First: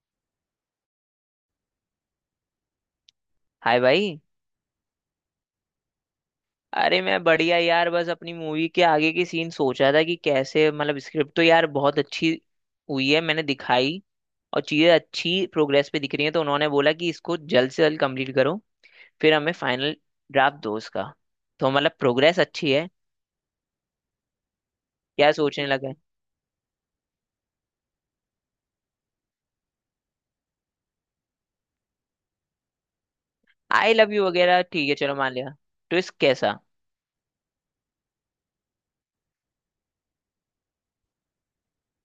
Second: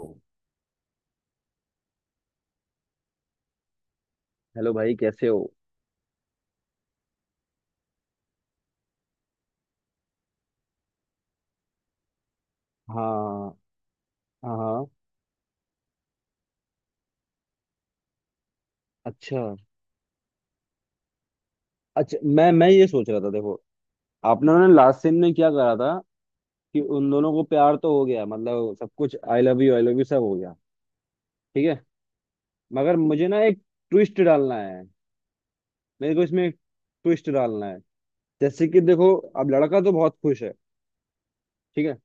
Hello. Hi भाई। भाई कैसे हो? अरे मैं बढ़िया यार, बस अपनी मूवी के आगे की सीन सोच रहा था कि कैसे, मतलब स्क्रिप्ट तो यार बहुत अच्छी हुई है मैंने हाँ। दिखाई, और हाँ। चीज़ें अच्छी प्रोग्रेस पे दिख रही हैं, तो उन्होंने बोला कि इसको जल्द से जल्द कंप्लीट करो, फिर अच्छा। हमें फाइनल ड्राफ्ट दो उसका। तो मतलब अच्छा, प्रोग्रेस मैं अच्छी ये है। सोच रहा था, देखो, आपने, उन्होंने लास्ट सीन क्या में क्या सोचने करा लगा है? था, कि उन दोनों को प्यार तो हो गया, मतलब सब कुछ। I love you, I love you सब हो गया। ठीक है। मगर मुझे ना एक आई लव ट्विस्ट यू डालना वगैरह है। ठीक है, चलो मान लिया। मेरे ट्विस्ट को इसमें एक कैसा? ट्विस्ट डालना है। जैसे कि देखो, अब लड़का तो बहुत खुश है। ठीक है।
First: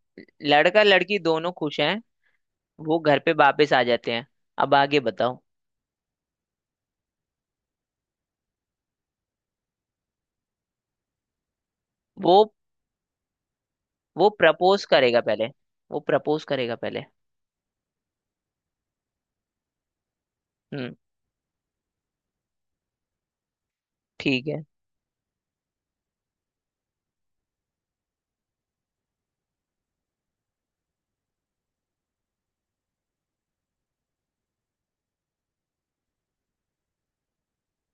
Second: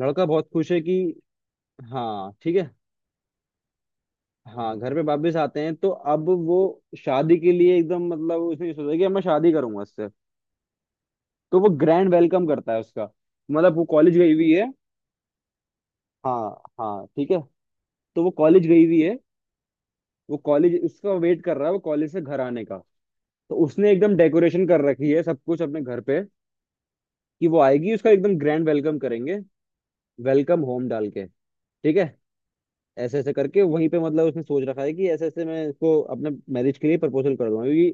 लड़का बहुत खुश है लड़का कि, लड़की दोनों खुश हैं। हाँ ठीक है। वो घर पे वापस आ जाते हैं। अब हाँ घर आगे पे वापस बताओ। आते हैं तो अब वो शादी के लिए एकदम, मतलब उसने ये सोचा कि अब मैं शादी करूंगा इससे। तो वो ग्रैंड वो वेलकम करता है उसका, मतलब वो कॉलेज वो गई हुई है। प्रपोज करेगा पहले। वो प्रपोज हाँ। करेगा हाँ, पहले। ठीक है। तो वो कॉलेज गई हुई है। वो कॉलेज, हम्म। उसका वेट कर रहा है वो कॉलेज से घर आने का। तो उसने एकदम ठीक है। डेकोरेशन कर रखी है सब कुछ अपने घर पे, कि वो आएगी उसका एकदम ग्रैंड वेलकम करेंगे, वेलकम होम डाल के। ठीक है। ऐसे ऐसे करके वहीं पे, मतलब उसने सोच रखा है कि ऐसे ऐसे मैं इसको अपने मैरिज के लिए प्रपोजल कर दूंगा, क्योंकि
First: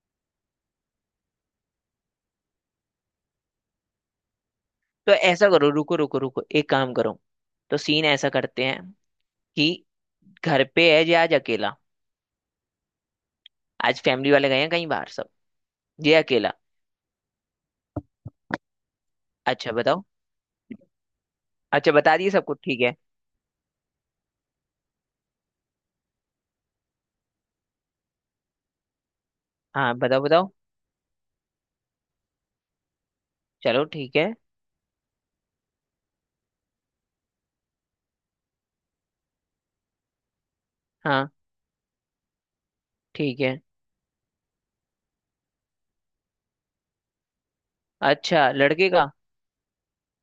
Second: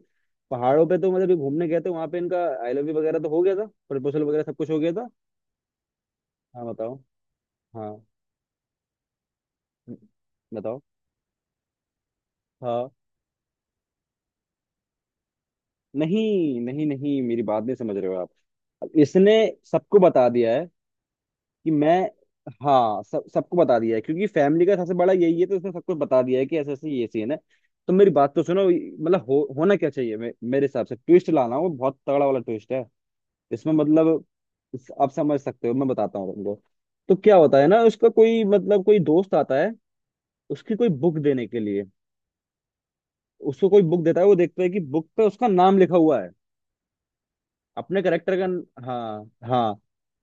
पहाड़ों पे तो मतलब ये घूमने गए थे, वहां पे इनका आई लव यू वगैरह तो हो गया था, प्रपोजल वगैरह सब कुछ हो गया था। तो ऐसा करो, रुको रुको रुको, हाँ एक काम बताओ। करो। तो हाँ सीन ऐसा करते हैं कि घर बताओ। पे है जे आज अकेला। हाँ। आज फैमिली वाले गए हैं कहीं बाहर सब। ये अकेला। नहीं, नहीं, नहीं, मेरी बात नहीं समझ रहे हो आप। अब इसने अच्छा, सबको बताओ। बता दिया है कि अच्छा, मैं, बता दिए सबको, ठीक है। हाँ सब सबको बता दिया है, क्योंकि फैमिली का सबसे बड़ा यही है तो इसने सबको बता दिया है कि ऐसे ऐसे ये सीन है। तो मेरी बात तो सुनो, मतलब होना क्या हाँ, चाहिए, बताओ बताओ। मेरे हिसाब से ट्विस्ट लाना वो बहुत तगड़ा वाला ट्विस्ट है इसमें, चलो ठीक मतलब है। आप समझ सकते हो, मैं बताता हूँ तुमको। तो क्या होता है ना, उसका कोई, मतलब कोई दोस्त आता है उसकी कोई बुक हाँ देने के लिए। ठीक है। उसको कोई बुक देता है, वो देखता है कि बुक पे उसका नाम लिखा हुआ है, अपने करेक्टर अच्छा, का। लड़के का? हाँ। हाँ।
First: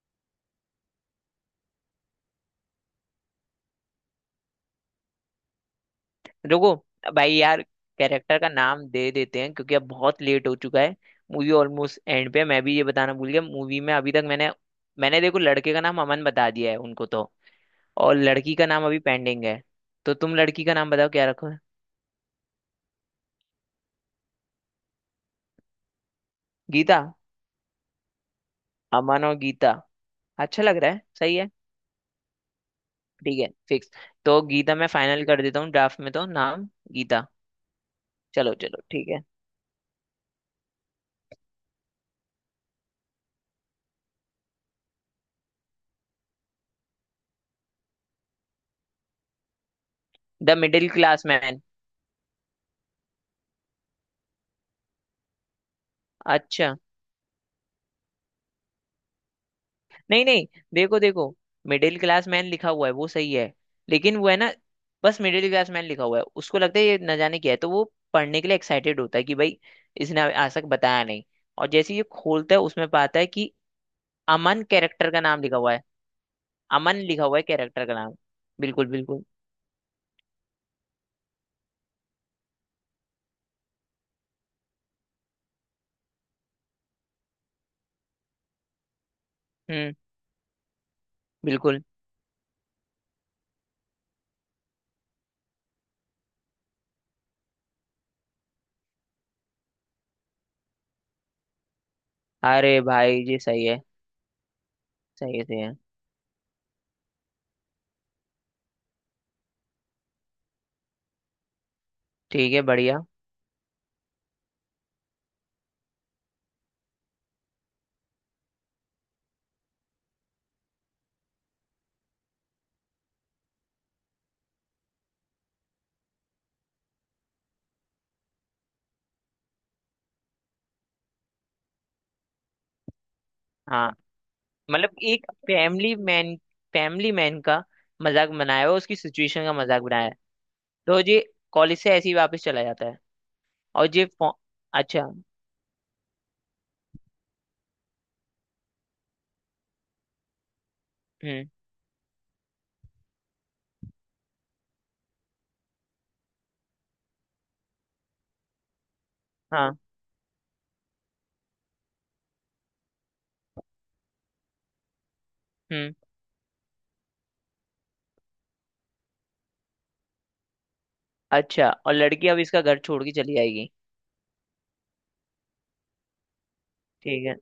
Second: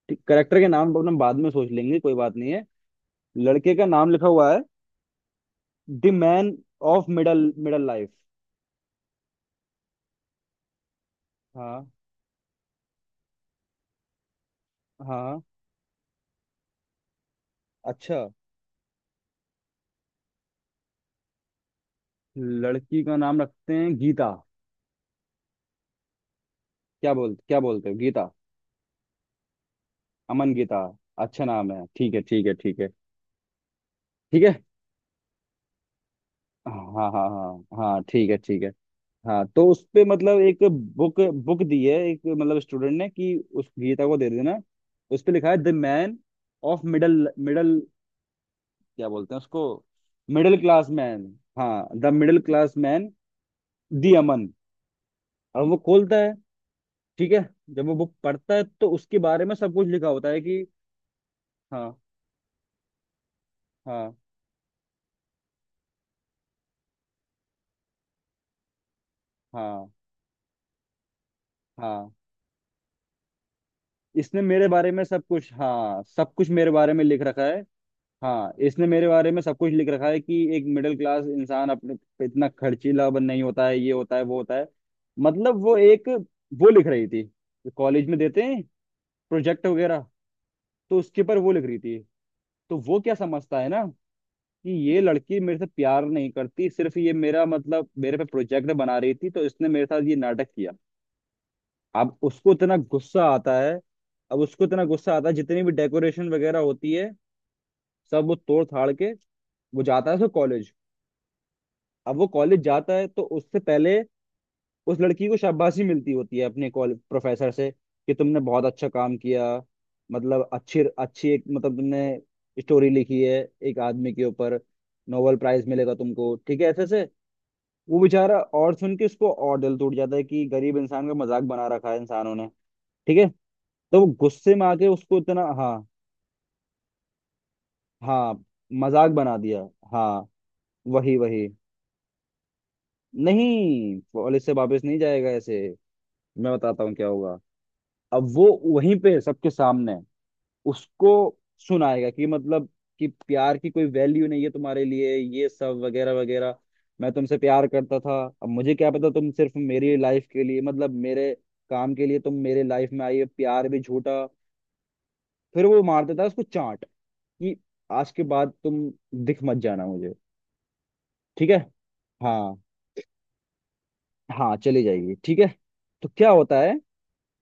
ठीक, करेक्टर के नाम अपन बाद में सोच लेंगे, कोई बात नहीं है। लड़के का नाम लिखा हुआ है, द मैन रुको ऑफ भाई मिडल यार, मिडल लाइफ। कैरेक्टर का नाम दे देते हैं क्योंकि अब बहुत लेट हो चुका है। मूवी हाँ। ऑलमोस्ट एंड पे है। मैं भी ये बताना भूल गया, मूवी में अभी तक मैंने मैंने देखो हाँ। लड़के का नाम अमन बता दिया है उनको तो, और अच्छा, लड़की का नाम अभी पेंडिंग है। तो तुम लड़की का नाम बताओ क्या रखो? लड़की का नाम रखते हैं गीता। गीता? क्या बोलते हो, गीता? अमन और गीता। अमन अच्छा लग गीता। रहा है, सही अच्छा है। नाम है। ठीक है, ठीक है, ठीक है, ठीक है, फिक्स। तो ठीक है। गीता, मैं फाइनल कर देता हूँ ड्राफ्ट में तो नाम। हाँ, गीता। हाँ, हाँ, हाँ ठीक है, चलो ठीक है। चलो, ठीक है। हाँ, तो उस पे, मतलब एक बुक बुक दी है एक, मतलब स्टूडेंट ने कि उस गीता को दे देना। उस पे लिखा है the man of middle middle, क्या बोलते हैं उसको, the middle middle class man. Class man. हाँ, द मिडिल क्लास मैन, दी अमन। अब वो खोलता है। अच्छा। ठीक है। जब वो बुक पढ़ता है तो उसके बारे में सब कुछ लिखा नहीं होता है नहीं, कि, देखो देखो, हाँ, मिडिल क्लास मैन लिखा हुआ है वो सही है। हाँ, लेकिन वो है ना, बस मिडिल क्लास मैन लिखा हुआ है, उसको लगता है ये न जाने क्या है, तो वो पढ़ने के लिए एक्साइटेड होता है कि भाई हाँ, इसने आज तक बताया नहीं। और जैसे ही ये हाँ खोलता है उसमें पाता है कि इसने अमन, मेरे बारे में कैरेक्टर का सब नाम कुछ, लिखा हुआ है। हाँ सब कुछ मेरे बारे अमन में लिख लिखा हुआ है, रखा है। कैरेक्टर का नाम। हाँ बिल्कुल इसने मेरे बिल्कुल। बारे में सब कुछ लिख रखा है, कि एक मिडिल क्लास इंसान अपने पे इतना खर्चीला बन नहीं होता है, ये होता है, वो होता है। मतलब वो एक, वो लिख रही थी, कॉलेज में देते हैं प्रोजेक्ट हम्म। वगैरह, तो उसके ऊपर वो लिख रही बिल्कुल। थी। तो वो क्या समझता है ना, कि ये लड़की मेरे से प्यार नहीं करती, सिर्फ ये मेरा, मतलब मेरे पे प्रोजेक्ट बना रही थी, तो इसने मेरे साथ ये नाटक किया। अब उसको इतना अरे भाई गुस्सा जी आता सही है। है, अब उसको इतना गुस्सा आता है, सही है, सही जितनी भी है। डेकोरेशन वगैरह होती है सब वो तोड़ थाड़ के वो जाता है उसको कॉलेज। अब वो ठीक कॉलेज है, जाता बढ़िया। है, तो उससे पहले उस लड़की को शाबाशी मिलती होती है अपने कॉलेज प्रोफेसर से कि तुमने बहुत अच्छा काम किया, मतलब अच्छी अच्छी एक, मतलब तुमने स्टोरी लिखी है एक आदमी के ऊपर, नोबेल प्राइज मिलेगा तुमको, ठीक है ऐसे से। वो बेचारा और सुन के उसको और दिल टूट जाता है कि गरीब इंसान का मजाक बना रखा है इंसानों ने। ठीक है। हाँ तो वो गुस्से में आके मतलब उसको एक इतना, हाँ, फैमिली मैन, फैमिली मैन का मजाक हाँ बनाया हुआ, उसकी मजाक बना सिचुएशन का दिया। मजाक बनाया है। हाँ, तो वही ये वही। कॉलेज से ऐसे ही वापस चला जाता है। और नहीं, ये फो- कॉलेज से वापस नहीं अच्छा। जाएगा ऐसे, मैं बताता हूँ क्या होगा। अब वो वहीं पे सबके सामने उसको हम्म। सुनाएगा कि, मतलब कि प्यार की कोई वैल्यू नहीं है तुम्हारे लिए, ये सब वगैरह वगैरह। मैं तुमसे प्यार करता था, अब मुझे क्या पता तुम सिर्फ हाँ। मेरी लाइफ के लिए, मतलब मेरे काम के लिए तुम मेरे लाइफ में आई हो, प्यार भी झूठा। फिर वो हम्म। मार देता है उसको चांट, कि आज के बाद तुम दिख मत जाना मुझे। ठीक है। अच्छा, और लड़की अब हाँ। इसका घर छोड़ के चली जाएगी? हाँ, चली जाएगी। ठीक है। तो क्या होता है, ठीक है।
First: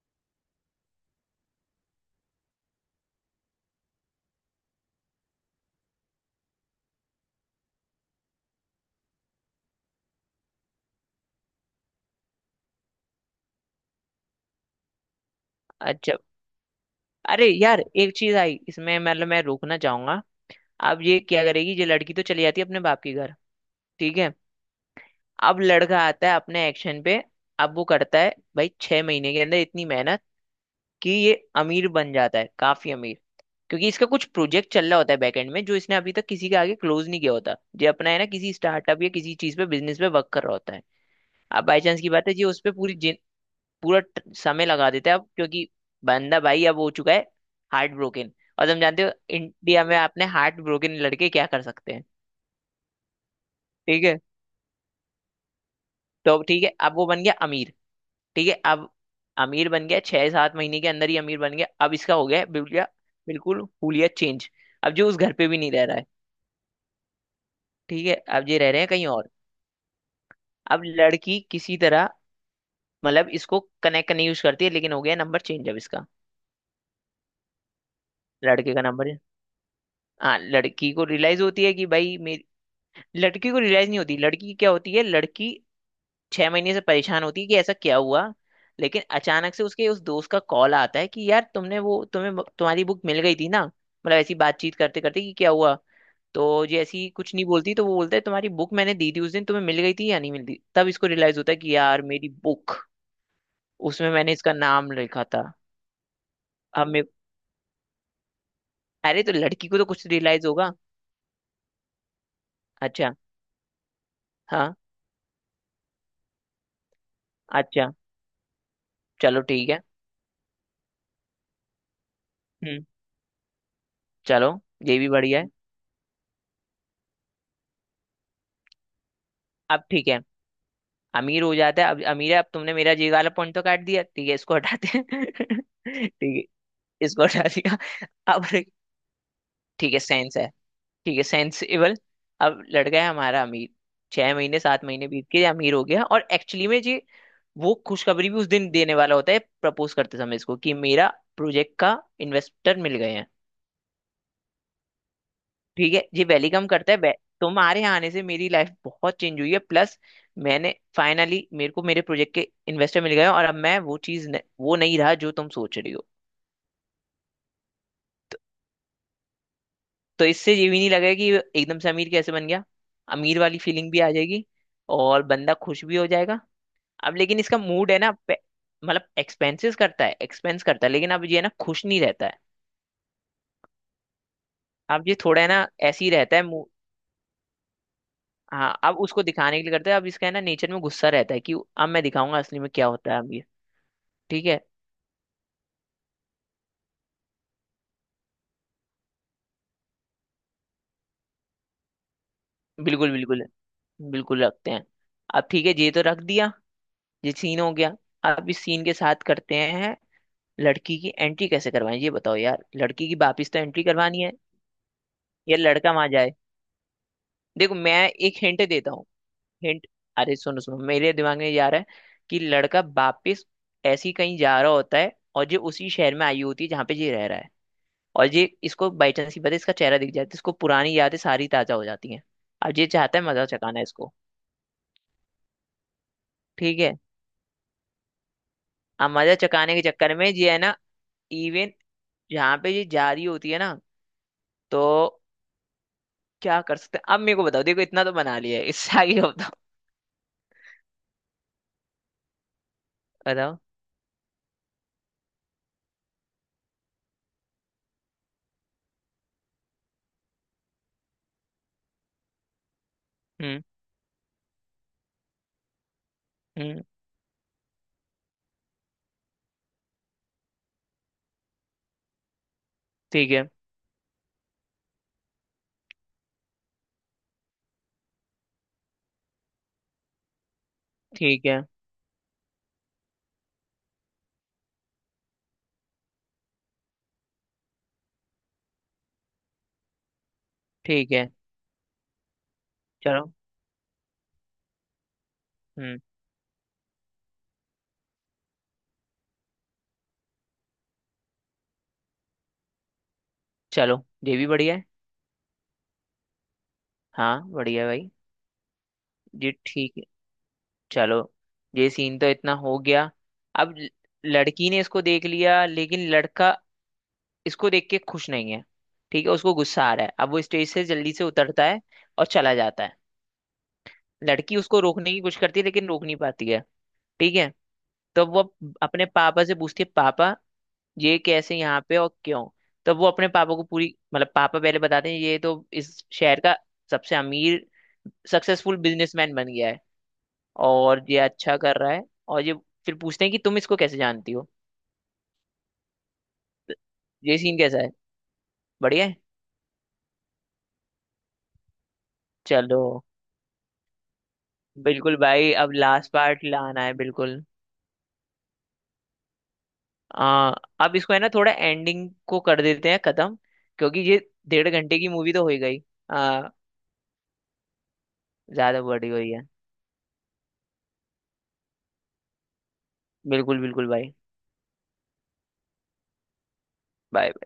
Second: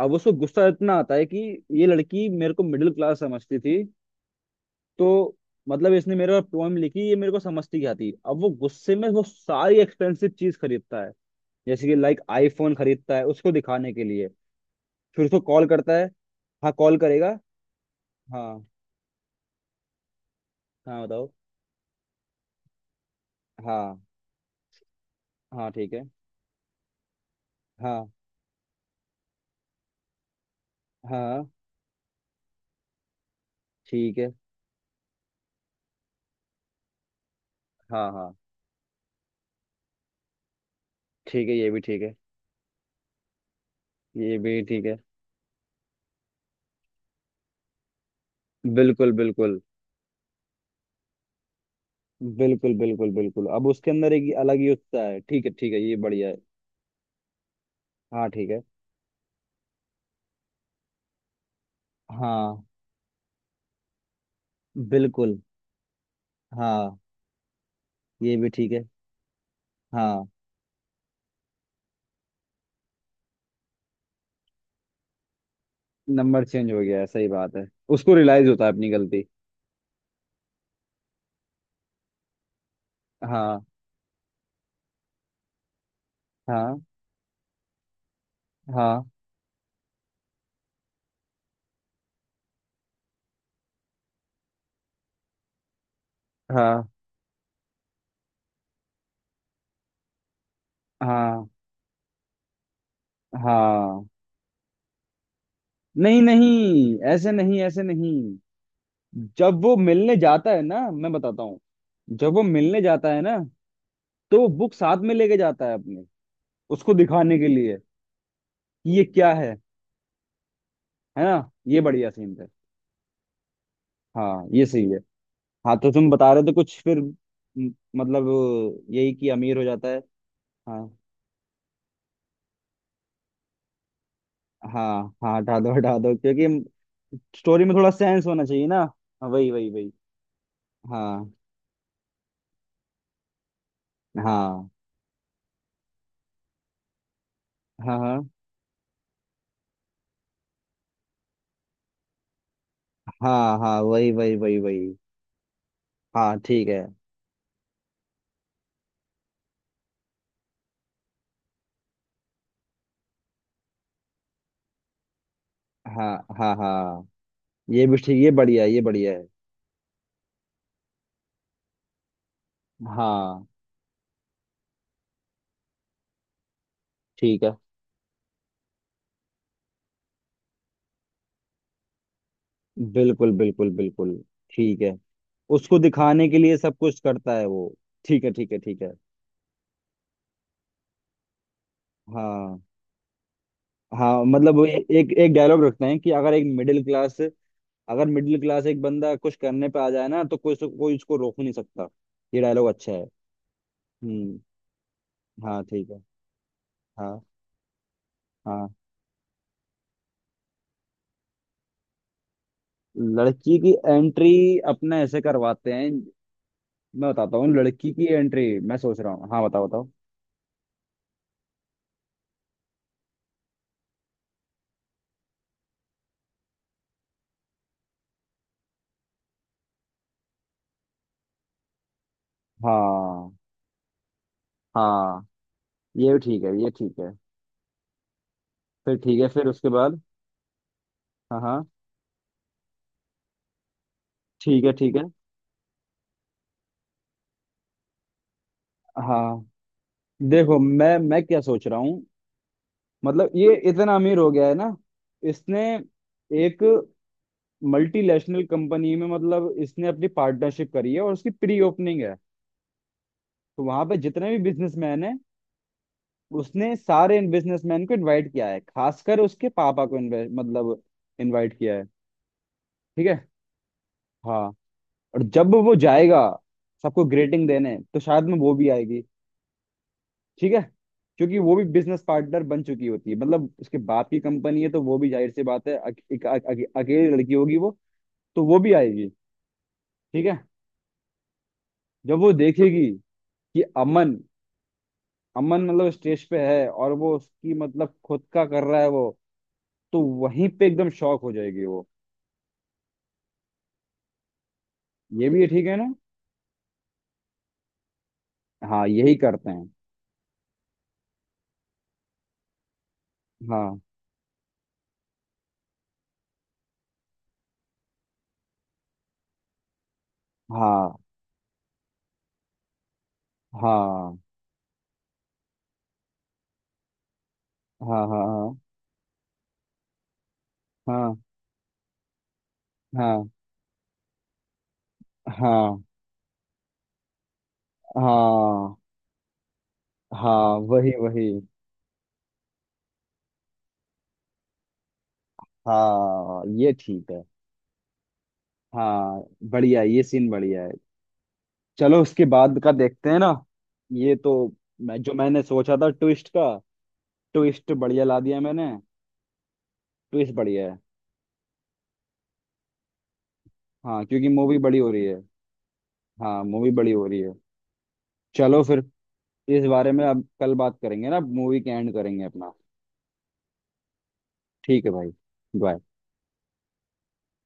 अब उसको गुस्सा इतना आता है कि ये लड़की मेरे को मिडिल क्लास समझती थी, तो मतलब इसने मेरे पर पोएम लिखी, ये मेरे को समझती क्या थी। अब वो गुस्से में वो सारी एक्सपेंसिव चीज खरीदता है, जैसे कि लाइक आईफोन खरीदता है उसको दिखाने के लिए। फिर उसको कॉल करता है। अच्छा। हाँ, कॉल करेगा। अरे यार, एक चीज आई हाँ। इसमें, मतलब मैं रोकना चाहूंगा। अब हाँ ये बताओ। क्या करेगी? ये लड़की तो चली जाती है अपने बाप के घर। हाँ। ठीक है। अब हाँ ठीक लड़का है। आता है अपने एक्शन पे। अब वो हाँ, करता है। भाई छह महीने के अंदर इतनी मेहनत कि हाँ, ये हाँ, अमीर बन जाता है, काफी अमीर। क्योंकि इसका ठीक कुछ है। प्रोजेक्ट चल रहा होता है बैकएंड में, जो इसने अभी तक किसी के आगे क्लोज नहीं किया होता। ये अपना हाँ। है ना हाँ किसी स्टार्टअप या किसी चीज पे, बिजनेस पे वर्क कर रहा होता है। ठीक है। अब ये भी बाई चांस ठीक की है। बात है, ये उस पर पूरी जिन- पूरा ट- ये भी समय ठीक लगा है। देता है अब, क्योंकि बंदा भाई अब हो चुका है हार्ट ब्रोकन। और तुम जानते हो बिल्कुल, बिल्कुल, इंडिया में आपने हार्ट ब्रोकन लड़के क्या कर सकते हैं। बिल्कुल, बिल्कुल, बिल्कुल अब उसके ठीक अंदर है। एक अलग ही उत्साह है। ठीक है, ठीक है, ये बढ़िया तो है। अब ठीक है, अब वो बन गया अमीर। हाँ ठीक ठीक है। है। अब अमीर बन गया, 6-7 महीने के अंदर ही अमीर बन गया, अब इसका हो गया है हाँ बिल्कुल बिल्कुल हुलिया चेंज। अब जो उस घर बिल्कुल। पे भी नहीं रह रहा है। हाँ ठीक है, ये भी अब ये रह ठीक रहे है। हैं कहीं और। हाँ, अब लड़की किसी तरह मतलब इसको कनेक्ट करने यूज करती है लेकिन हो गया नंबर चेंज अब इसका। नंबर चेंज हो गया है, सही बात है। उसको रियलाइज होता है लड़के का अपनी नंबर। गलती। हाँ, लड़की को रियलाइज होती है कि भाई मेरी, लड़की को हाँ, रियलाइज नहीं होती, लड़की की क्या होती है, लड़की 6 महीने हाँ, से परेशान होती है कि ऐसा क्या हुआ। लेकिन हाँ, अचानक से उसके उस दोस्त का कॉल आता है कि यार तुमने वो, तुम्हें तुम्हारी बुक मिल गई थी ना, मतलब ऐसी बातचीत करते करते कि क्या हुआ। तो ये हाँ, ऐसी कुछ नहीं बोलती, तो वो बोलता है तुम्हारी बुक मैंने दी थी उस दिन, तुम्हें मिल गई थी या नहीं, मिलती तब इसको रियलाइज हाँ, होता है कि यार मेरी बुक, हाँ। उसमें मैंने इसका नाम लिखा था। नहीं, अब नहीं, मैं, ऐसे नहीं, ऐसे नहीं। अरे तो जब लड़की वो को तो कुछ मिलने रियलाइज जाता है होगा। ना, मैं बताता हूँ। जब वो मिलने जाता अच्छा। है ना, तो वो बुक हाँ। साथ में लेके जाता है अपने, उसको दिखाने के लिए अच्छा। कि ये क्या चलो है। ठीक है। है ना, ये बढ़िया सीन है। हम्म। हाँ चलो, ये सही है। ये भी बढ़िया है। हाँ, तो तुम बता रहे थे कुछ फिर मतलब यही कि अमीर हो अब जाता है। ठीक है। हाँ। अमीर हो जाता है, अब अमीर है। अब तुमने मेरा जी वाला पॉइंट तो काट दिया, ठीक है, इसको हटाते हाँ, हैं। हाँ, हटा दो, हटा दो, ठीक है, क्योंकि इसको हटा स्टोरी में दिया। थोड़ा सेंस होना अब चाहिए ना। हाँ, वही, वही, वही। ठीक है, सेंस है। ठीक है, हाँ, सेंसिबल। अब लड़का है हमारा अमीर। छह महीने हाँ, सात महीने बीत के अमीर हो गया, और एक्चुअली में जी वो हाँ, हाँ, खुशखबरी भी उस दिन देने वाला होता है प्रपोज करते समय इसको, कि मेरा प्रोजेक्ट का इन्वेस्टर मिल गए हैं। हाँ, हाँ वही, वही, वही, वही। ठीक है, ये हाँ वेलकम ठीक है। करता है तुम्हारे यहाँ आने से मेरी लाइफ बहुत चेंज हुई है, प्लस मैंने फाइनली, मेरे को मेरे प्रोजेक्ट के इन्वेस्टर मिल गए हैं, और अब मैं वो चीज न, वो नहीं रहा जो तुम सोच रही हो। हाँ, हाँ, हाँ, ये भी ठीक, ये बढ़िया है, ये बढ़िया है। तो इससे ये भी नहीं लगेगा कि एकदम से अमीर कैसे बन गया। अमीर हाँ वाली फीलिंग भी आ जाएगी, और बंदा खुश भी हो जाएगा। अब लेकिन ठीक है। इसका मूड है ना मतलब एक्सपेंसेस करता है, एक्सपेंस करता है, लेकिन अब ये है ना खुश नहीं रहता है। बिल्कुल, बिल्कुल, बिल्कुल। ठीक है। अब ये थोड़ा है ना उसको ऐसे ही दिखाने रहता के है लिए सब कुछ करता है वो। ठीक है, ठीक है, हाँ ठीक है। अब उसको दिखाने के लिए करता है, अब इसका है ना नेचर में गुस्सा रहता है कि अब मैं दिखाऊंगा असली हाँ, में क्या होता है अब ये। हाँ ठीक मतलब है। वो एक एक डायलॉग रखते हैं कि अगर एक मिडिल क्लास, अगर मिडिल क्लास एक बंदा कुछ करने पे आ जाए ना, तो कोई कोई उसको रोक नहीं सकता। ये डायलॉग अच्छा है। बिल्कुल बिल्कुल, हम्म। बिल्कुल रखते हैं। अब हाँ ठीक है, ये ठीक तो है। रख दिया। हाँ, ये सीन हो गया। अब इस हाँ। सीन के साथ करते हैं, लड़की की एंट्री कैसे करवाएं ये बताओ यार, लड़की की वापिस लड़की तो की एंट्री करवानी है, एंट्री अपने ऐसे या करवाते हैं, लड़का वहां जाए। मैं बताता हूँ। देखो, लड़की की मैं एक एंट्री हिंट मैं देता सोच हूँ। रहा हूँ, हाँ बताओ, हिंट। बताओ। अरे सुनो सुनो, मेरे दिमाग में ये आ रहा है कि लड़का वापिस ऐसी कहीं जा रहा होता है, और ये उसी शहर में आई होती है जहाँ पे ये रह रहा है। और ये इसको बाई चांस ही पता है, इसका चेहरा दिख जाता है, इसको पुरानी यादें सारी ताजा हो जाती हैं। अब ये चाहता है हाँ। मजा चकाना इसको। हाँ ये भी ठीक है, ये ठीक है। ठीक है। फिर अब ठीक है, मजा फिर उसके चुकाने के बाद, चक्कर में ये है ना, हाँ, हाँ, इवन जहाँ पे ये जा रही होती है ना, ठीक है, तो ठीक है। क्या कर सकते हैं अब, मेरे को बताओ, देखो इतना तो बना लिया है, इससे आगे का हाँ बताओ। देखो, मैं क्या सोच रहा हूँ, मतलब ये बताओ। इतना अमीर हो गया है ना, इसने एक मल्टीनेशनल कंपनी में, मतलब इसने अपनी पार्टनरशिप करी है और उसकी प्री ओपनिंग है। हम्म। तो वहां पे जितने भी बिजनेसमैन हैं, उसने हम्म। सारे इन बिजनेसमैन को इनवाइट किया है, खासकर उसके पापा को मतलब इनवाइट किया है। ठीक है। ठीक है, हाँ। और जब वो जाएगा सबको ग्रेटिंग देने, तो शायद में वो भी आएगी। ठीक है, क्योंकि ठीक वो है, भी बिजनेस पार्टनर बन चुकी होती है, मतलब उसके बाप की कंपनी है, तो वो भी, जाहिर सी बात है, अकेली लड़की होगी वो। तो वो भी आएगी। ठीक है। ठीक है। जब वो देखेगी कि चलो। अमन अमन मतलब हम्म। स्टेज पे है और वो उसकी, मतलब खुद का कर रहा है वो, तो वहीं पे एकदम शॉक हो जाएगी वो। चलो, ये भी बढ़िया है। ये भी ठीक है ना। हाँ बढ़िया है भाई। हाँ, यही करते ये हैं। ठीक है। चलो। ये सीन तो इतना हो गया। अब हाँ, ल- लड़की ने इसको देख लिया, लेकिन लड़का इसको देख के खुश नहीं है। ठीक है, उसको गुस्सा आ रहा है, अब वो स्टेज से हाँ, जल्दी से उतरता है और चला जाता है। हाँ, लड़की उसको रोकने की कोशिश करती है लेकिन रोक नहीं पाती है। ठीक है। हाँ, हाँ, तो वो अपने पापा से पूछती है, पापा हाँ, ये कैसे यहाँ पे और क्यों? तो वो अपने हाँ, पापा को पूरी, मतलब पापा पहले बताते हैं, ये तो हाँ, इस शहर का सबसे अमीर, हाँ, सक्सेसफुल बिजनेसमैन बन गया है, हाँ, वही, और ये वही। अच्छा कर रहा है। और ये फिर पूछते हैं कि तुम इसको कैसे जानती हो। हाँ ये ठीक है। ये सीन कैसा है? बढ़िया है। हाँ बढ़िया है, ये सीन बढ़िया है। चलो उसके बाद का चलो। देखते हैं ना। ये तो, मैं जो बिल्कुल मैंने भाई, अब सोचा था लास्ट ट्विस्ट पार्ट का, लाना है, बिल्कुल। ट्विस्ट बढ़िया ला दिया मैंने। ट्विस्ट आ, बढ़िया है। अब इसको है ना थोड़ा एंडिंग को कर देते हैं खत्म, क्योंकि हाँ, ये क्योंकि मूवी डेढ़ बड़ी हो घंटे रही की है। मूवी तो हो ही गई। हाँ, आ, मूवी बड़ी हो रही है। चलो फिर ज्यादा बड़ी हुई है। इस बारे में अब कल बात करेंगे ना, मूवी के एंड करेंगे अपना। बिल्कुल बिल्कुल भाई। ठीक है भाई। बाय। बाय।